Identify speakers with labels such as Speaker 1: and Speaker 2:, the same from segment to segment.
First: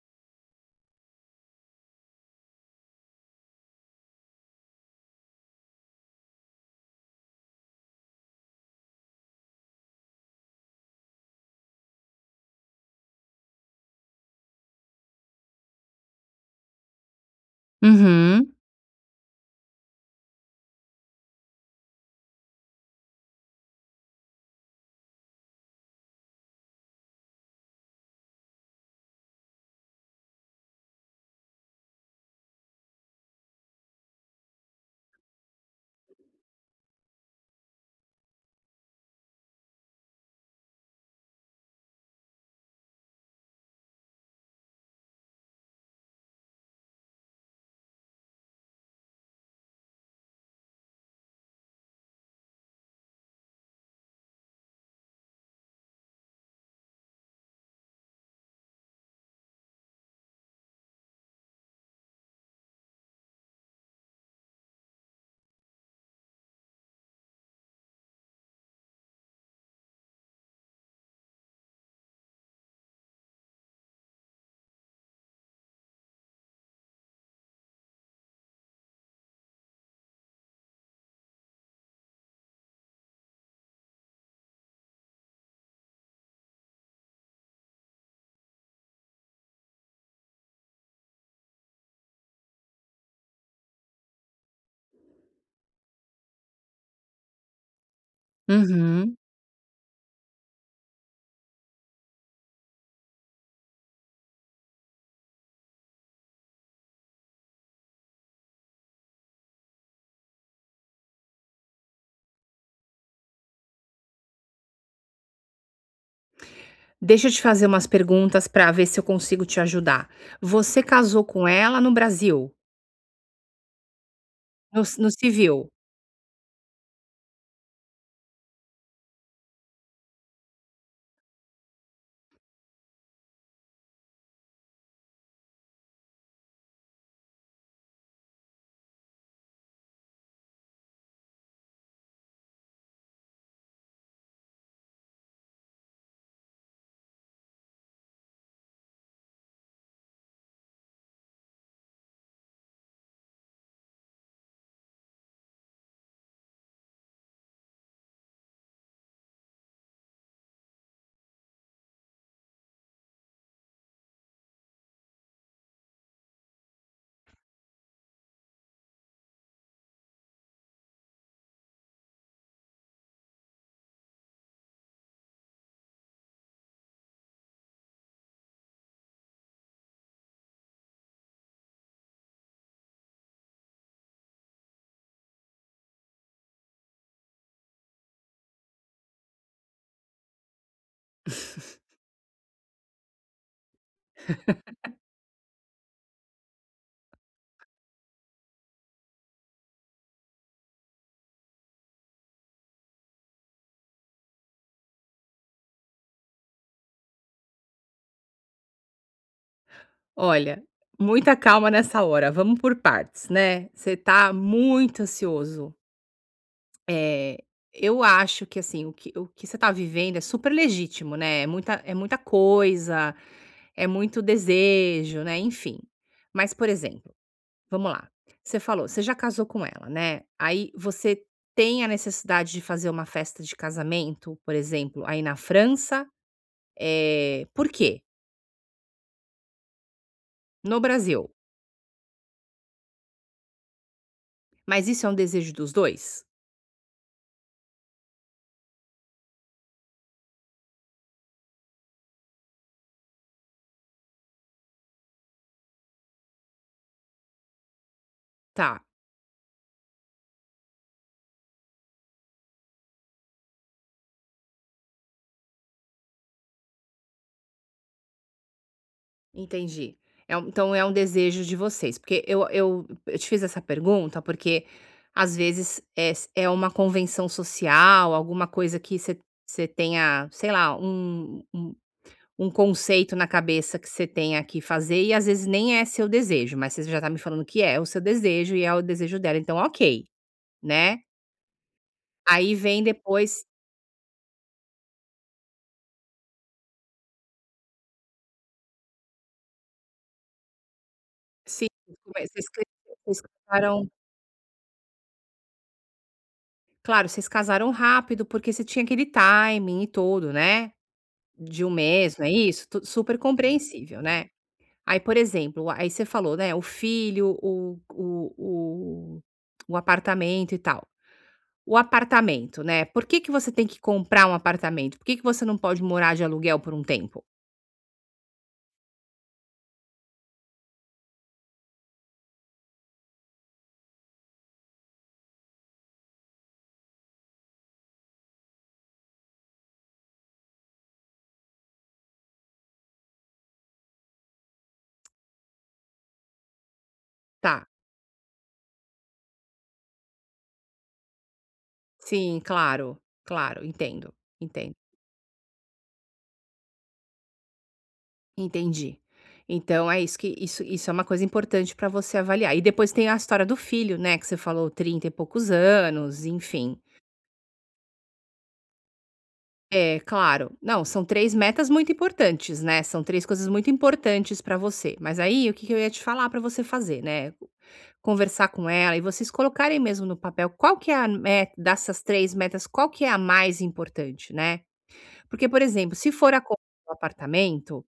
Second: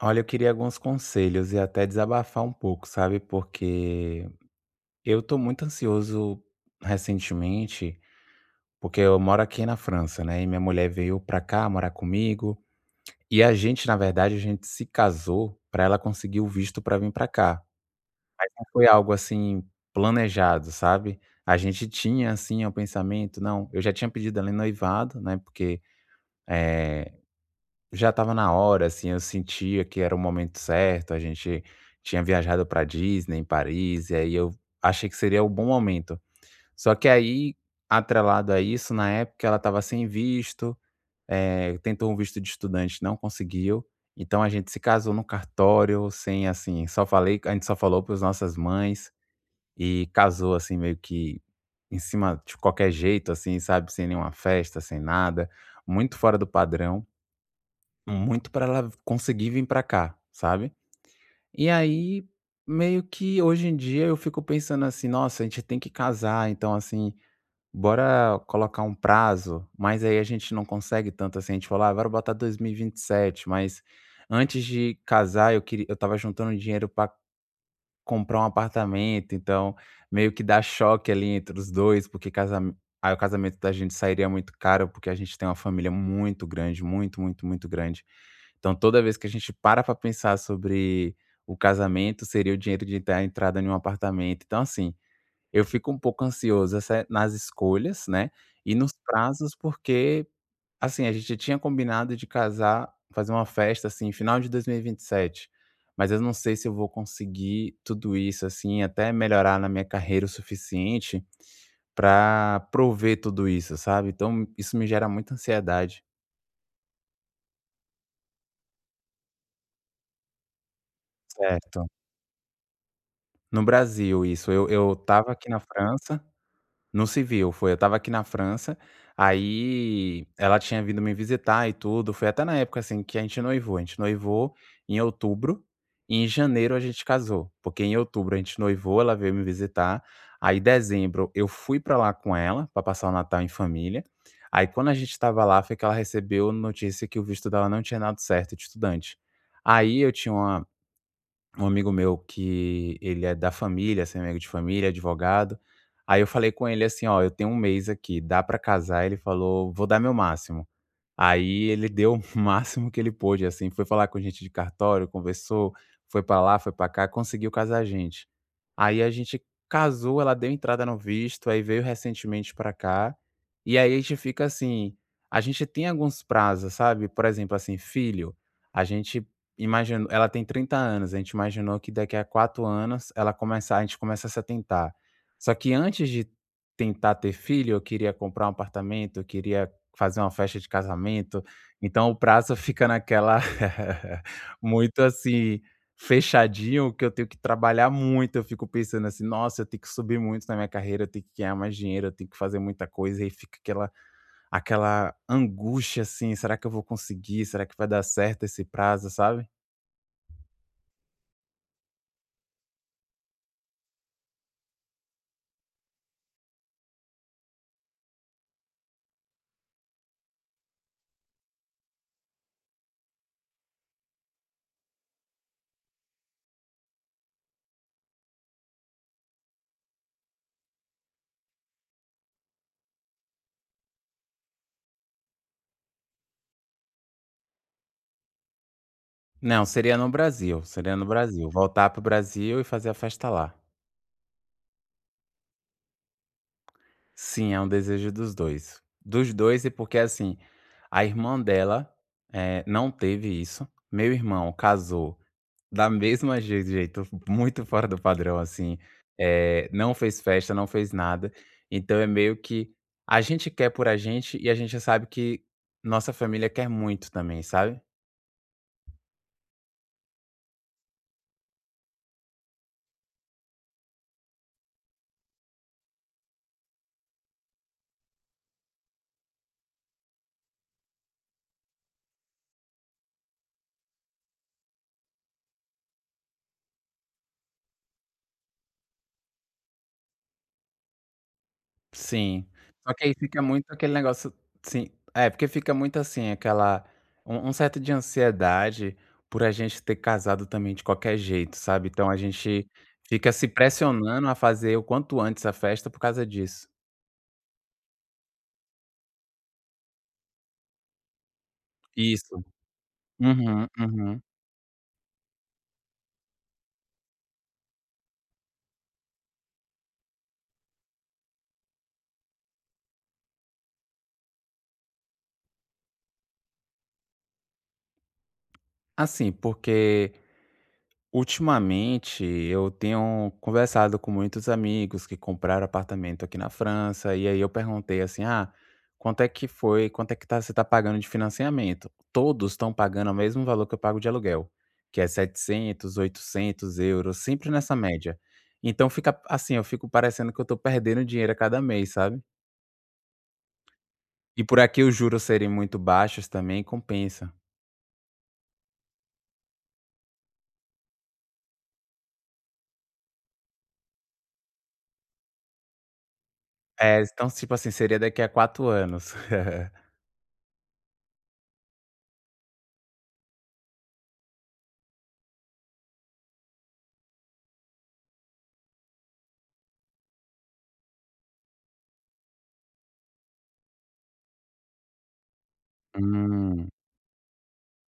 Speaker 1: Olha, eu queria alguns conselhos e até desabafar um pouco, sabe? Porque eu tô muito ansioso recentemente, porque eu moro aqui na França, né? E minha mulher veio pra cá morar comigo. E a gente, na verdade, a gente se casou pra ela conseguir o visto pra vir pra cá.
Speaker 2: Uhum,
Speaker 1: Não foi algo assim planejado, sabe? A gente tinha assim o pensamento, não, eu já tinha pedido ela em noivado, né? Eh, Já estava na hora, assim, eu sentia que era o momento certo, a gente tinha viajado para Disney, em Paris, e aí eu achei que seria o bom momento. Só que aí, atrelado a isso, na época ela estava sem visto, tentou um visto de estudante, não conseguiu. Então a gente se casou no cartório, sem assim, só falei a gente só falou para as nossas mães e casou, assim, meio que em cima de qualquer jeito, assim, sabe, sem nenhuma festa, sem nada, muito fora do padrão. Muito para ela conseguir vir para cá, sabe. E aí, meio que hoje em dia eu fico pensando assim: "Nossa, a gente tem que casar, então, assim, bora colocar um prazo", mas aí a gente não consegue tanto, assim, a gente falou: "Ah, bora botar 2027". Mas antes de casar eu queria, eu estava juntando dinheiro para comprar um apartamento, então meio que dá choque ali entre os 2 porque casam, aí o casamento da gente sairia muito caro, porque a gente tem uma família muito grande, muito, muito, muito grande. Então toda vez que a gente para pensar sobre o casamento, seria o dinheiro de dar entrada em um apartamento. Então assim, eu fico um pouco ansioso, essa é nas escolhas, né, e nos
Speaker 2: uhum.
Speaker 1: prazos, porque assim, a gente tinha combinado de casar, fazer uma festa, assim, final de dois mil e vinte e sete, mas eu não sei se eu vou conseguir tudo isso, assim, até melhorar na minha carreira o suficiente pra prover tudo isso, sabe. Então isso me gera muita ansiedade.
Speaker 2: Deixa eu te fazer umas perguntas para ver se eu consigo te ajudar. Você casou com ela
Speaker 1: Certo.
Speaker 2: no Brasil,
Speaker 1: No Brasil, isso. Eu
Speaker 2: no
Speaker 1: eu
Speaker 2: ci no
Speaker 1: tava aqui
Speaker 2: civil.
Speaker 1: na França. Não se viu, foi. Eu tava aqui na França, aí ela tinha vindo me visitar e tudo. Foi até na época, assim, que a gente noivou. A gente noivou em outubro e em janeiro a gente casou. Porque em outubro a gente noivou, ela veio me visitar. Aí, em dezembro, eu fui pra lá com ela, pra passar o Natal em família. Aí, quando a gente tava lá, foi que ela recebeu notícia que o visto dela não tinha dado certo de estudante. Aí eu tinha uma um amigo meu que ele é da família, assim, amigo de família, advogado. Aí eu falei com ele assim: "Ó, eu tenho um mês aqui, dá pra casar?" Ele falou: "Vou dar meu máximo". Aí ele deu o máximo que ele pôde, assim, foi falar com gente de cartório, conversou, foi pra lá, foi pra cá, conseguiu casar a gente. Aí a gente casou, ela deu entrada no visto, aí veio recentemente pra cá, e aí a gente fica assim, a gente tem alguns prazos, sabe? Por exemplo, assim, filho, a gente imaginou, ela tem 30 anos, a gente imaginou que daqui a 4 anos ela começar, a gente começa a se atentar. Só que antes de tentar ter filho, eu queria comprar um apartamento, eu queria fazer uma festa de casamento, então o prazo fica naquela muito assim, fechadinho, que eu tenho que trabalhar muito, eu fico pensando assim: "Nossa, eu tenho que subir muito na minha carreira, eu tenho que ganhar mais dinheiro, eu tenho que fazer muita coisa", e fica aquela aquela angústia, assim: "Será que eu vou conseguir? Será que vai dar certo esse prazo?", sabe.
Speaker 2: Olha, muita calma nessa hora, vamos por partes, né. Você tá muito ansioso. Eh, eu acho que, assim, o que você tá vivendo é super legítimo, né, é muita coisa, é muito desejo, né, enfim. Mas, por exemplo Vamos lá. Você falou, você já casou com ela, né? Aí você tem a necessidade de fazer uma festa de casamento, por exemplo, aí na França. Por quê?
Speaker 1: Não, seria no Brasil,
Speaker 2: No
Speaker 1: seria no
Speaker 2: Brasil.
Speaker 1: Brasil. Voltar para o Brasil e fazer a festa lá.
Speaker 2: Mas isso é um desejo dos dois?
Speaker 1: Sim, é um desejo dos dois. Dos dois, e porque, assim, a irmã dela, não teve isso. Meu irmão casou da mesma je jeito, muito fora do padrão,
Speaker 2: Tá,
Speaker 1: assim, não fez festa, não fez nada. Então é meio que a gente quer, por a gente e a gente sabe que nossa família quer muito também, sabe?
Speaker 2: entendi. Então é um desejo de vocês. Porque eu te fiz essa pergunta porque às vezes é uma convenção social, alguma coisa que você tenha, sei lá, um conceito na cabeça que você tenha que fazer e às vezes nem é seu desejo, mas você já tá me falando que é o seu desejo e é o desejo dela, então ok, né.
Speaker 1: Sim.
Speaker 2: Aí vem
Speaker 1: Só que aí fica
Speaker 2: depois,
Speaker 1: muito aquele negócio, sim, é, porque fica muito assim, aquela um certo de ansiedade por a gente ter casado também de qualquer jeito,
Speaker 2: sim.
Speaker 1: sabe. Então a
Speaker 2: come vocês cre
Speaker 1: gente
Speaker 2: vocês
Speaker 1: fica se
Speaker 2: casaram
Speaker 1: pressionando a fazer o quanto antes a festa por causa disso.
Speaker 2: Claro, vocês casaram rápido, porque você tinha aquele timing e tudo, né, de um mês, não é
Speaker 1: Isso.
Speaker 2: isso? Tu super
Speaker 1: Uhum,
Speaker 2: compreensível,
Speaker 1: uhum.
Speaker 2: né. Aí, por exemplo, aí você falou, né, o filho, o apartamento e tal. O apartamento, né, por que que você tem que comprar um apartamento? Por que que você não pode morar de aluguel por um tempo?
Speaker 1: Assim, porque ultimamente, eu tenho conversado com muitos amigos que compraram apartamento aqui na França, e aí eu perguntei assim: "Ah, quanto é que foi? Quanto é que tá, você está pagando de financiamento?". Todos estão pagando o mesmo valor que eu pago de aluguel, que é 700, 800 euros sempre
Speaker 2: Tá,
Speaker 1: nessa média. Então fica assim, eu fico parecendo que eu estou perdendo dinheiro a cada mês, sabe.
Speaker 2: sim, claro, claro, entendo,
Speaker 1: E por
Speaker 2: entendo,
Speaker 1: aqui os juros serem muito baixos também compensa.
Speaker 2: entendi. Então é isso, que isso isso é uma coisa importante para você avaliar. E depois tem a história do filho, né, que você falou 30 e poucos anos, enfim.
Speaker 1: É, então tipo assim, seria daqui a 4 anos.
Speaker 2: É, claro. Não, são 3 metas muito importantes, né, são 3 coisas muito importantes para você. Mas aí, o que que eu ia te falar para você fazer, né, conversar com ela e vocês colocarem mesmo no papel qual que é a me dessas 3 metas, qual que é a mais importante, né. Porque, por exemplo, se for a compra
Speaker 1: Hum.
Speaker 2: do apartamento,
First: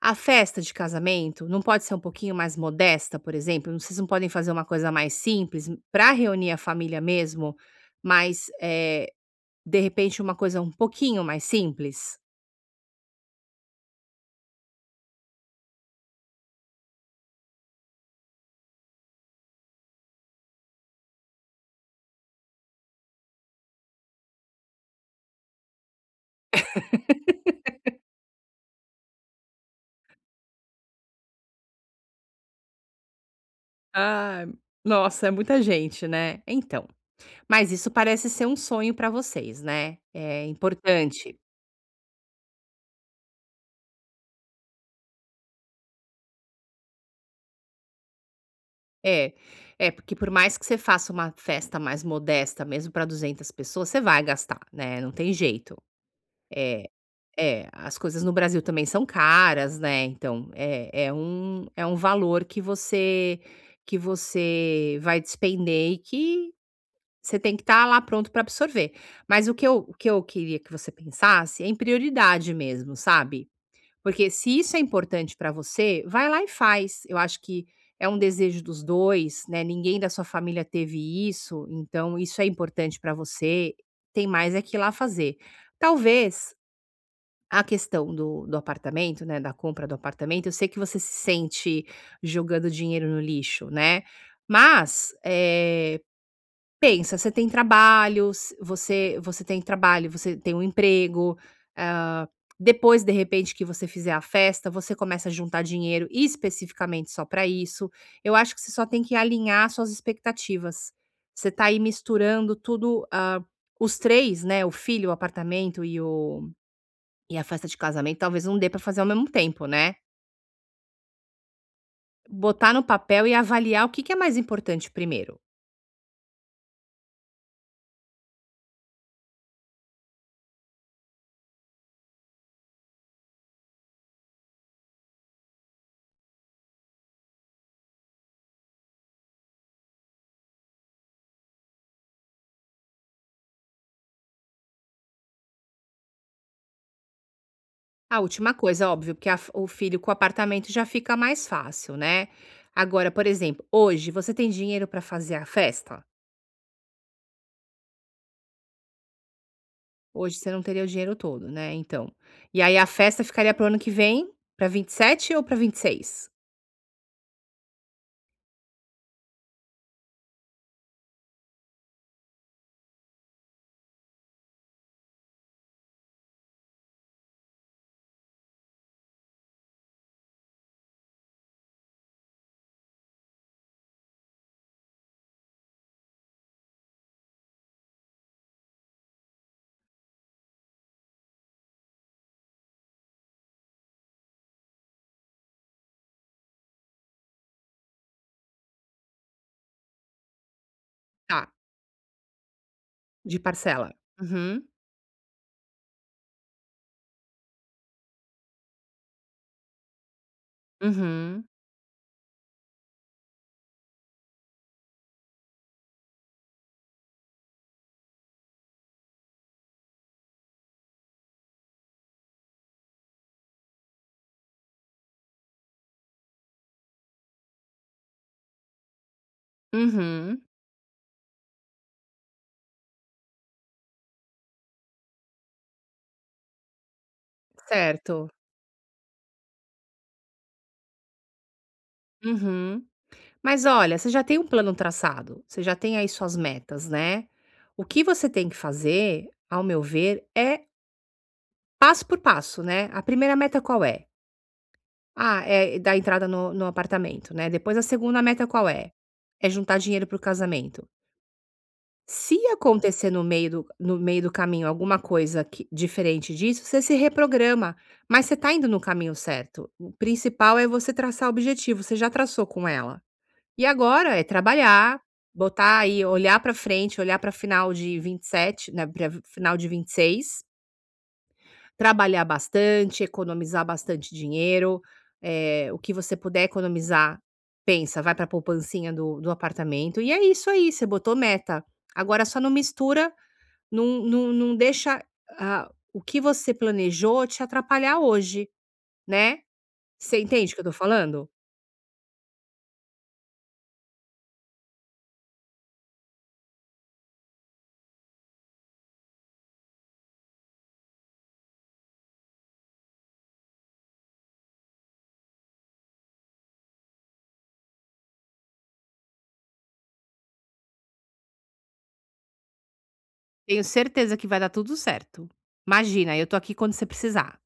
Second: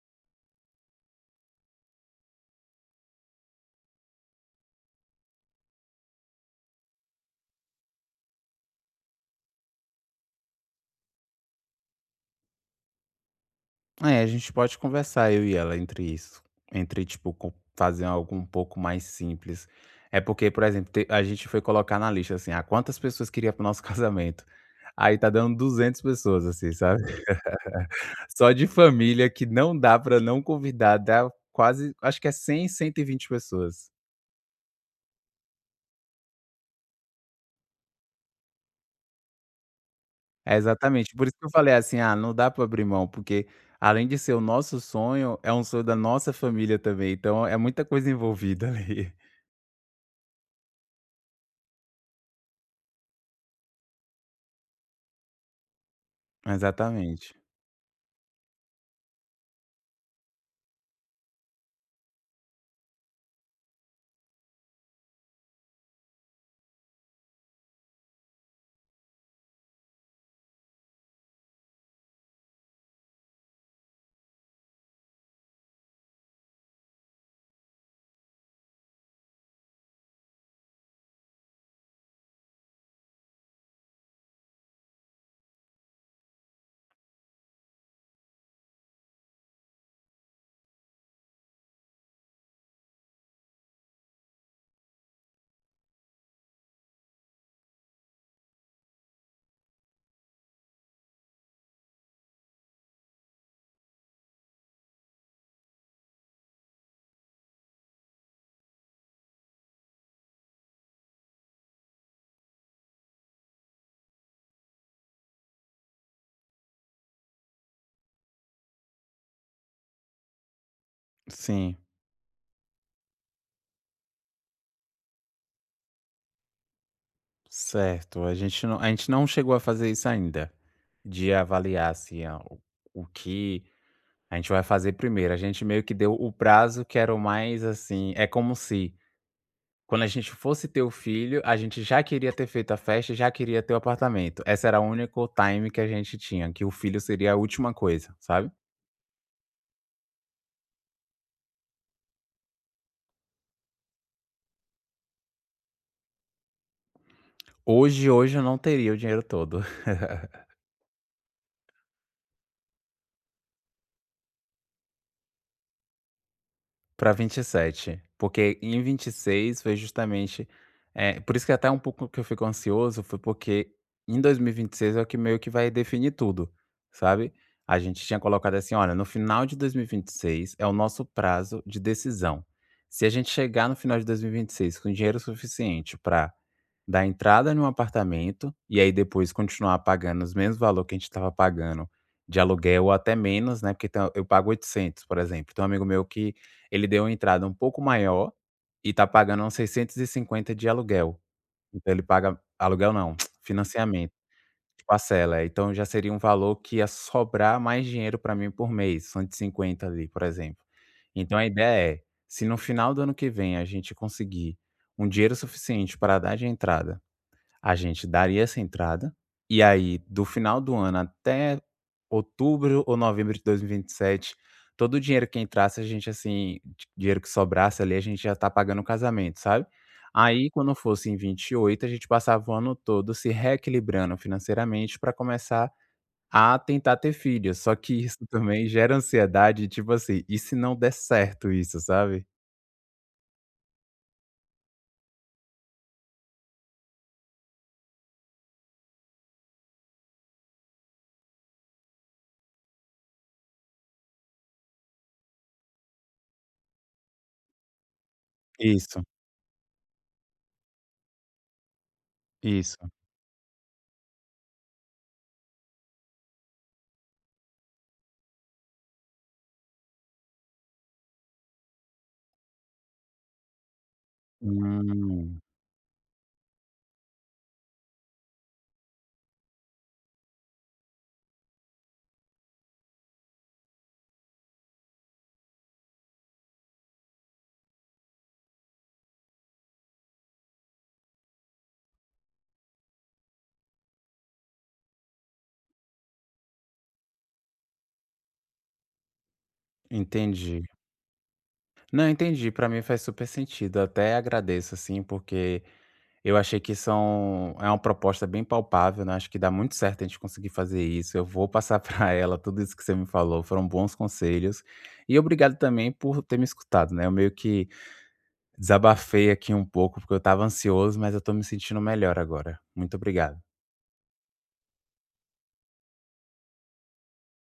Speaker 2: a festa de casamento não pode ser um pouquinho mais modesta, por exemplo? Não, vocês não podem fazer uma coisa mais simples para reunir a família mesmo, mas, de repente uma coisa um pouquinho mais simples?
Speaker 1: É, a gente pode conversar, eu e ela, entre isso. Entre, tipo, fazer algo um pouco mais simples. É porque, por exemplo, a gente foi colocar na lista, assim, ah, quantas pessoas queria pro nosso casamento? Aí tá dando 200 pessoas, assim, sabe? Só de família que não dá pra não convidar, dá quase, acho que é 100, 120 pessoas.
Speaker 2: Ah, nossa, é muita gente, né? Então, mas isso parece ser um sonho para vocês, né? É
Speaker 1: É exatamente. Por isso
Speaker 2: importante.
Speaker 1: que eu falei assim, ah, não dá pra abrir mão, porque além de ser o nosso sonho, é um sonho da nossa família também. Então é muita coisa envolvida ali.
Speaker 2: É, é porque por mais que você faça uma festa mais modesta, mesmo para 200 pessoas, você vai gastar, né, não tem jeito. É,
Speaker 1: Exatamente.
Speaker 2: é, as coisas no Brasil também são caras, né, então é um valor que você vai despender e que você tem que estar lá pronto para absorver. Mas o que eu queria que você pensasse é em prioridade mesmo, sabe. Porque se isso é importante para você, vai lá e faz. Eu acho que é um desejo dos 2, né, ninguém da sua família teve isso, então isso é importante para você, tem mais é que ir lá fazer. Talvez a questão do apartamento, né, da compra do apartamento, eu sei que você se sente jogando dinheiro no lixo, né, mas, pensa, você tem trabalho, você tem um emprego, ah, depois, de repente, que você fizer a festa, você começa a juntar dinheiro especificamente só para isso. Eu acho que você só tem que alinhar suas expectativas. Você tá aí misturando tudo, os três, né, o filho, o apartamento e a festa de casamento talvez não dê pra fazer ao mesmo tempo, né.
Speaker 1: Sim.
Speaker 2: Botar no papel e avaliar o que que é mais importante primeiro.
Speaker 1: Certo, a gente não chegou a fazer isso ainda, de avaliar, assim, a o que a gente vai fazer primeiro. A gente meio que deu o prazo que era o mais, assim é como se, quando a gente fosse ter o filho, a gente já queria ter feito a festa, já queria ter o apartamento. Essa era a único time que a gente tinha, que o filho seria a última coisa,
Speaker 2: A
Speaker 1: sabe.
Speaker 2: última coisa, óbvio, porque a f o filho com o apartamento já fica mais fácil, né. Agora, por exemplo, hoje você tem dinheiro pra fazer a festa?
Speaker 1: Hoje, hoje eu não teria o dinheiro todo.
Speaker 2: Hoje você não teria o dinheiro todo, né, então. E aí a festa ficaria para o ano que vem, pra 27 ou pra 26?
Speaker 1: Para 27, porque em 26 foi justamente, é por isso que é até um pouco que eu fico ansioso, foi porque em dois mil e vinte e seis é o que meio que vai definir tudo, sabe. A gente tinha colocado assim: "Olha, no final de dois mil e vinte e seis é o nosso prazo de decisão. Se a gente chegar no final de dois mil e vinte e seis com dinheiro suficiente para dar entrada em um apartamento, e aí depois continuar pagando os mesmos valor que a gente estava pagando de aluguel ou até menos, né", porque tem, eu pago 800, por exemplo, tem um amigo meu que ele deu uma entrada um pouco maior e tá pagando uns 650 de aluguel.
Speaker 2: Tá,
Speaker 1: Então ele paga aluguel não,
Speaker 2: de parcela.
Speaker 1: financiamento,
Speaker 2: Uhum,
Speaker 1: parcela, então já seria um valor que ia sobrar mais dinheiro para mim por mês, 150 ali, por exemplo. Então
Speaker 2: uhum,
Speaker 1: a ideia é, se no final do ano que vem a gente conseguir um dinheiro suficiente para dar de entrada, a gente daria essa entrada, e aí do final do ano até outubro ou novembro de dois mil e vinte e sete, todo o dinheiro que entrasse a gente, assim, di dinheiro que sobrasse ali, a gente já tá pagando o casamento, sabe.
Speaker 2: uhum.
Speaker 1: Aí quando fosse em 28 a gente passava o ano todo se reequilibrando financeiramente para começar a tentar ter filhos, só que isso
Speaker 2: Certo.
Speaker 1: também gera ansiedade, tipo assim, e se não der certo isso, sabe.
Speaker 2: Uhum. Mas olha, você já tem um plano traçado, você já tem aí suas metas, né? O que você tem que fazer, ao meu ver, é passo por passo, né? A primeira meta qual é? Ah, é dar entrada no apartamento, né? Depois a segunda meta qual é?
Speaker 1: Isso,
Speaker 2: É juntar dinheiro para o casamento. Se
Speaker 1: isso.
Speaker 2: acontecer no meio do caminho alguma coisa diferente disso, você se reprograma. Mas você está indo no caminho certo. O principal é você traçar o objetivo, você já traçou com ela. E agora é trabalhar,
Speaker 1: Hum,
Speaker 2: botar aí, olhar para frente, olhar para final de 27, né, para final de 26, trabalhar bastante, economizar bastante dinheiro, o que você puder economizar, pensa, vai pra poupancinha do apartamento, e é isso aí, você botou meta. Agora só não mistura, não, não, não deixa, o que você planejou te atrapalhar hoje, né. Você entende o que
Speaker 1: entendi.
Speaker 2: eu tô falando?
Speaker 1: Não, entendi. Pra mim faz super sentido. Até agradeço, assim, porque eu achei que são é uma proposta bem palpável, né? Acho que dá muito certo a gente conseguir fazer isso. Eu vou passar pra ela tudo isso que você me falou. Foram bons conselhos. E obrigado também por ter me escutado, né? Eu meio que desabafei aqui um pouco, porque eu estava ansioso, mas eu tô me sentindo melhor agora. Muito obrigado.
Speaker 2: Tenho certeza que vai dar tudo certo. Imagina, eu tô aqui quando você precisar.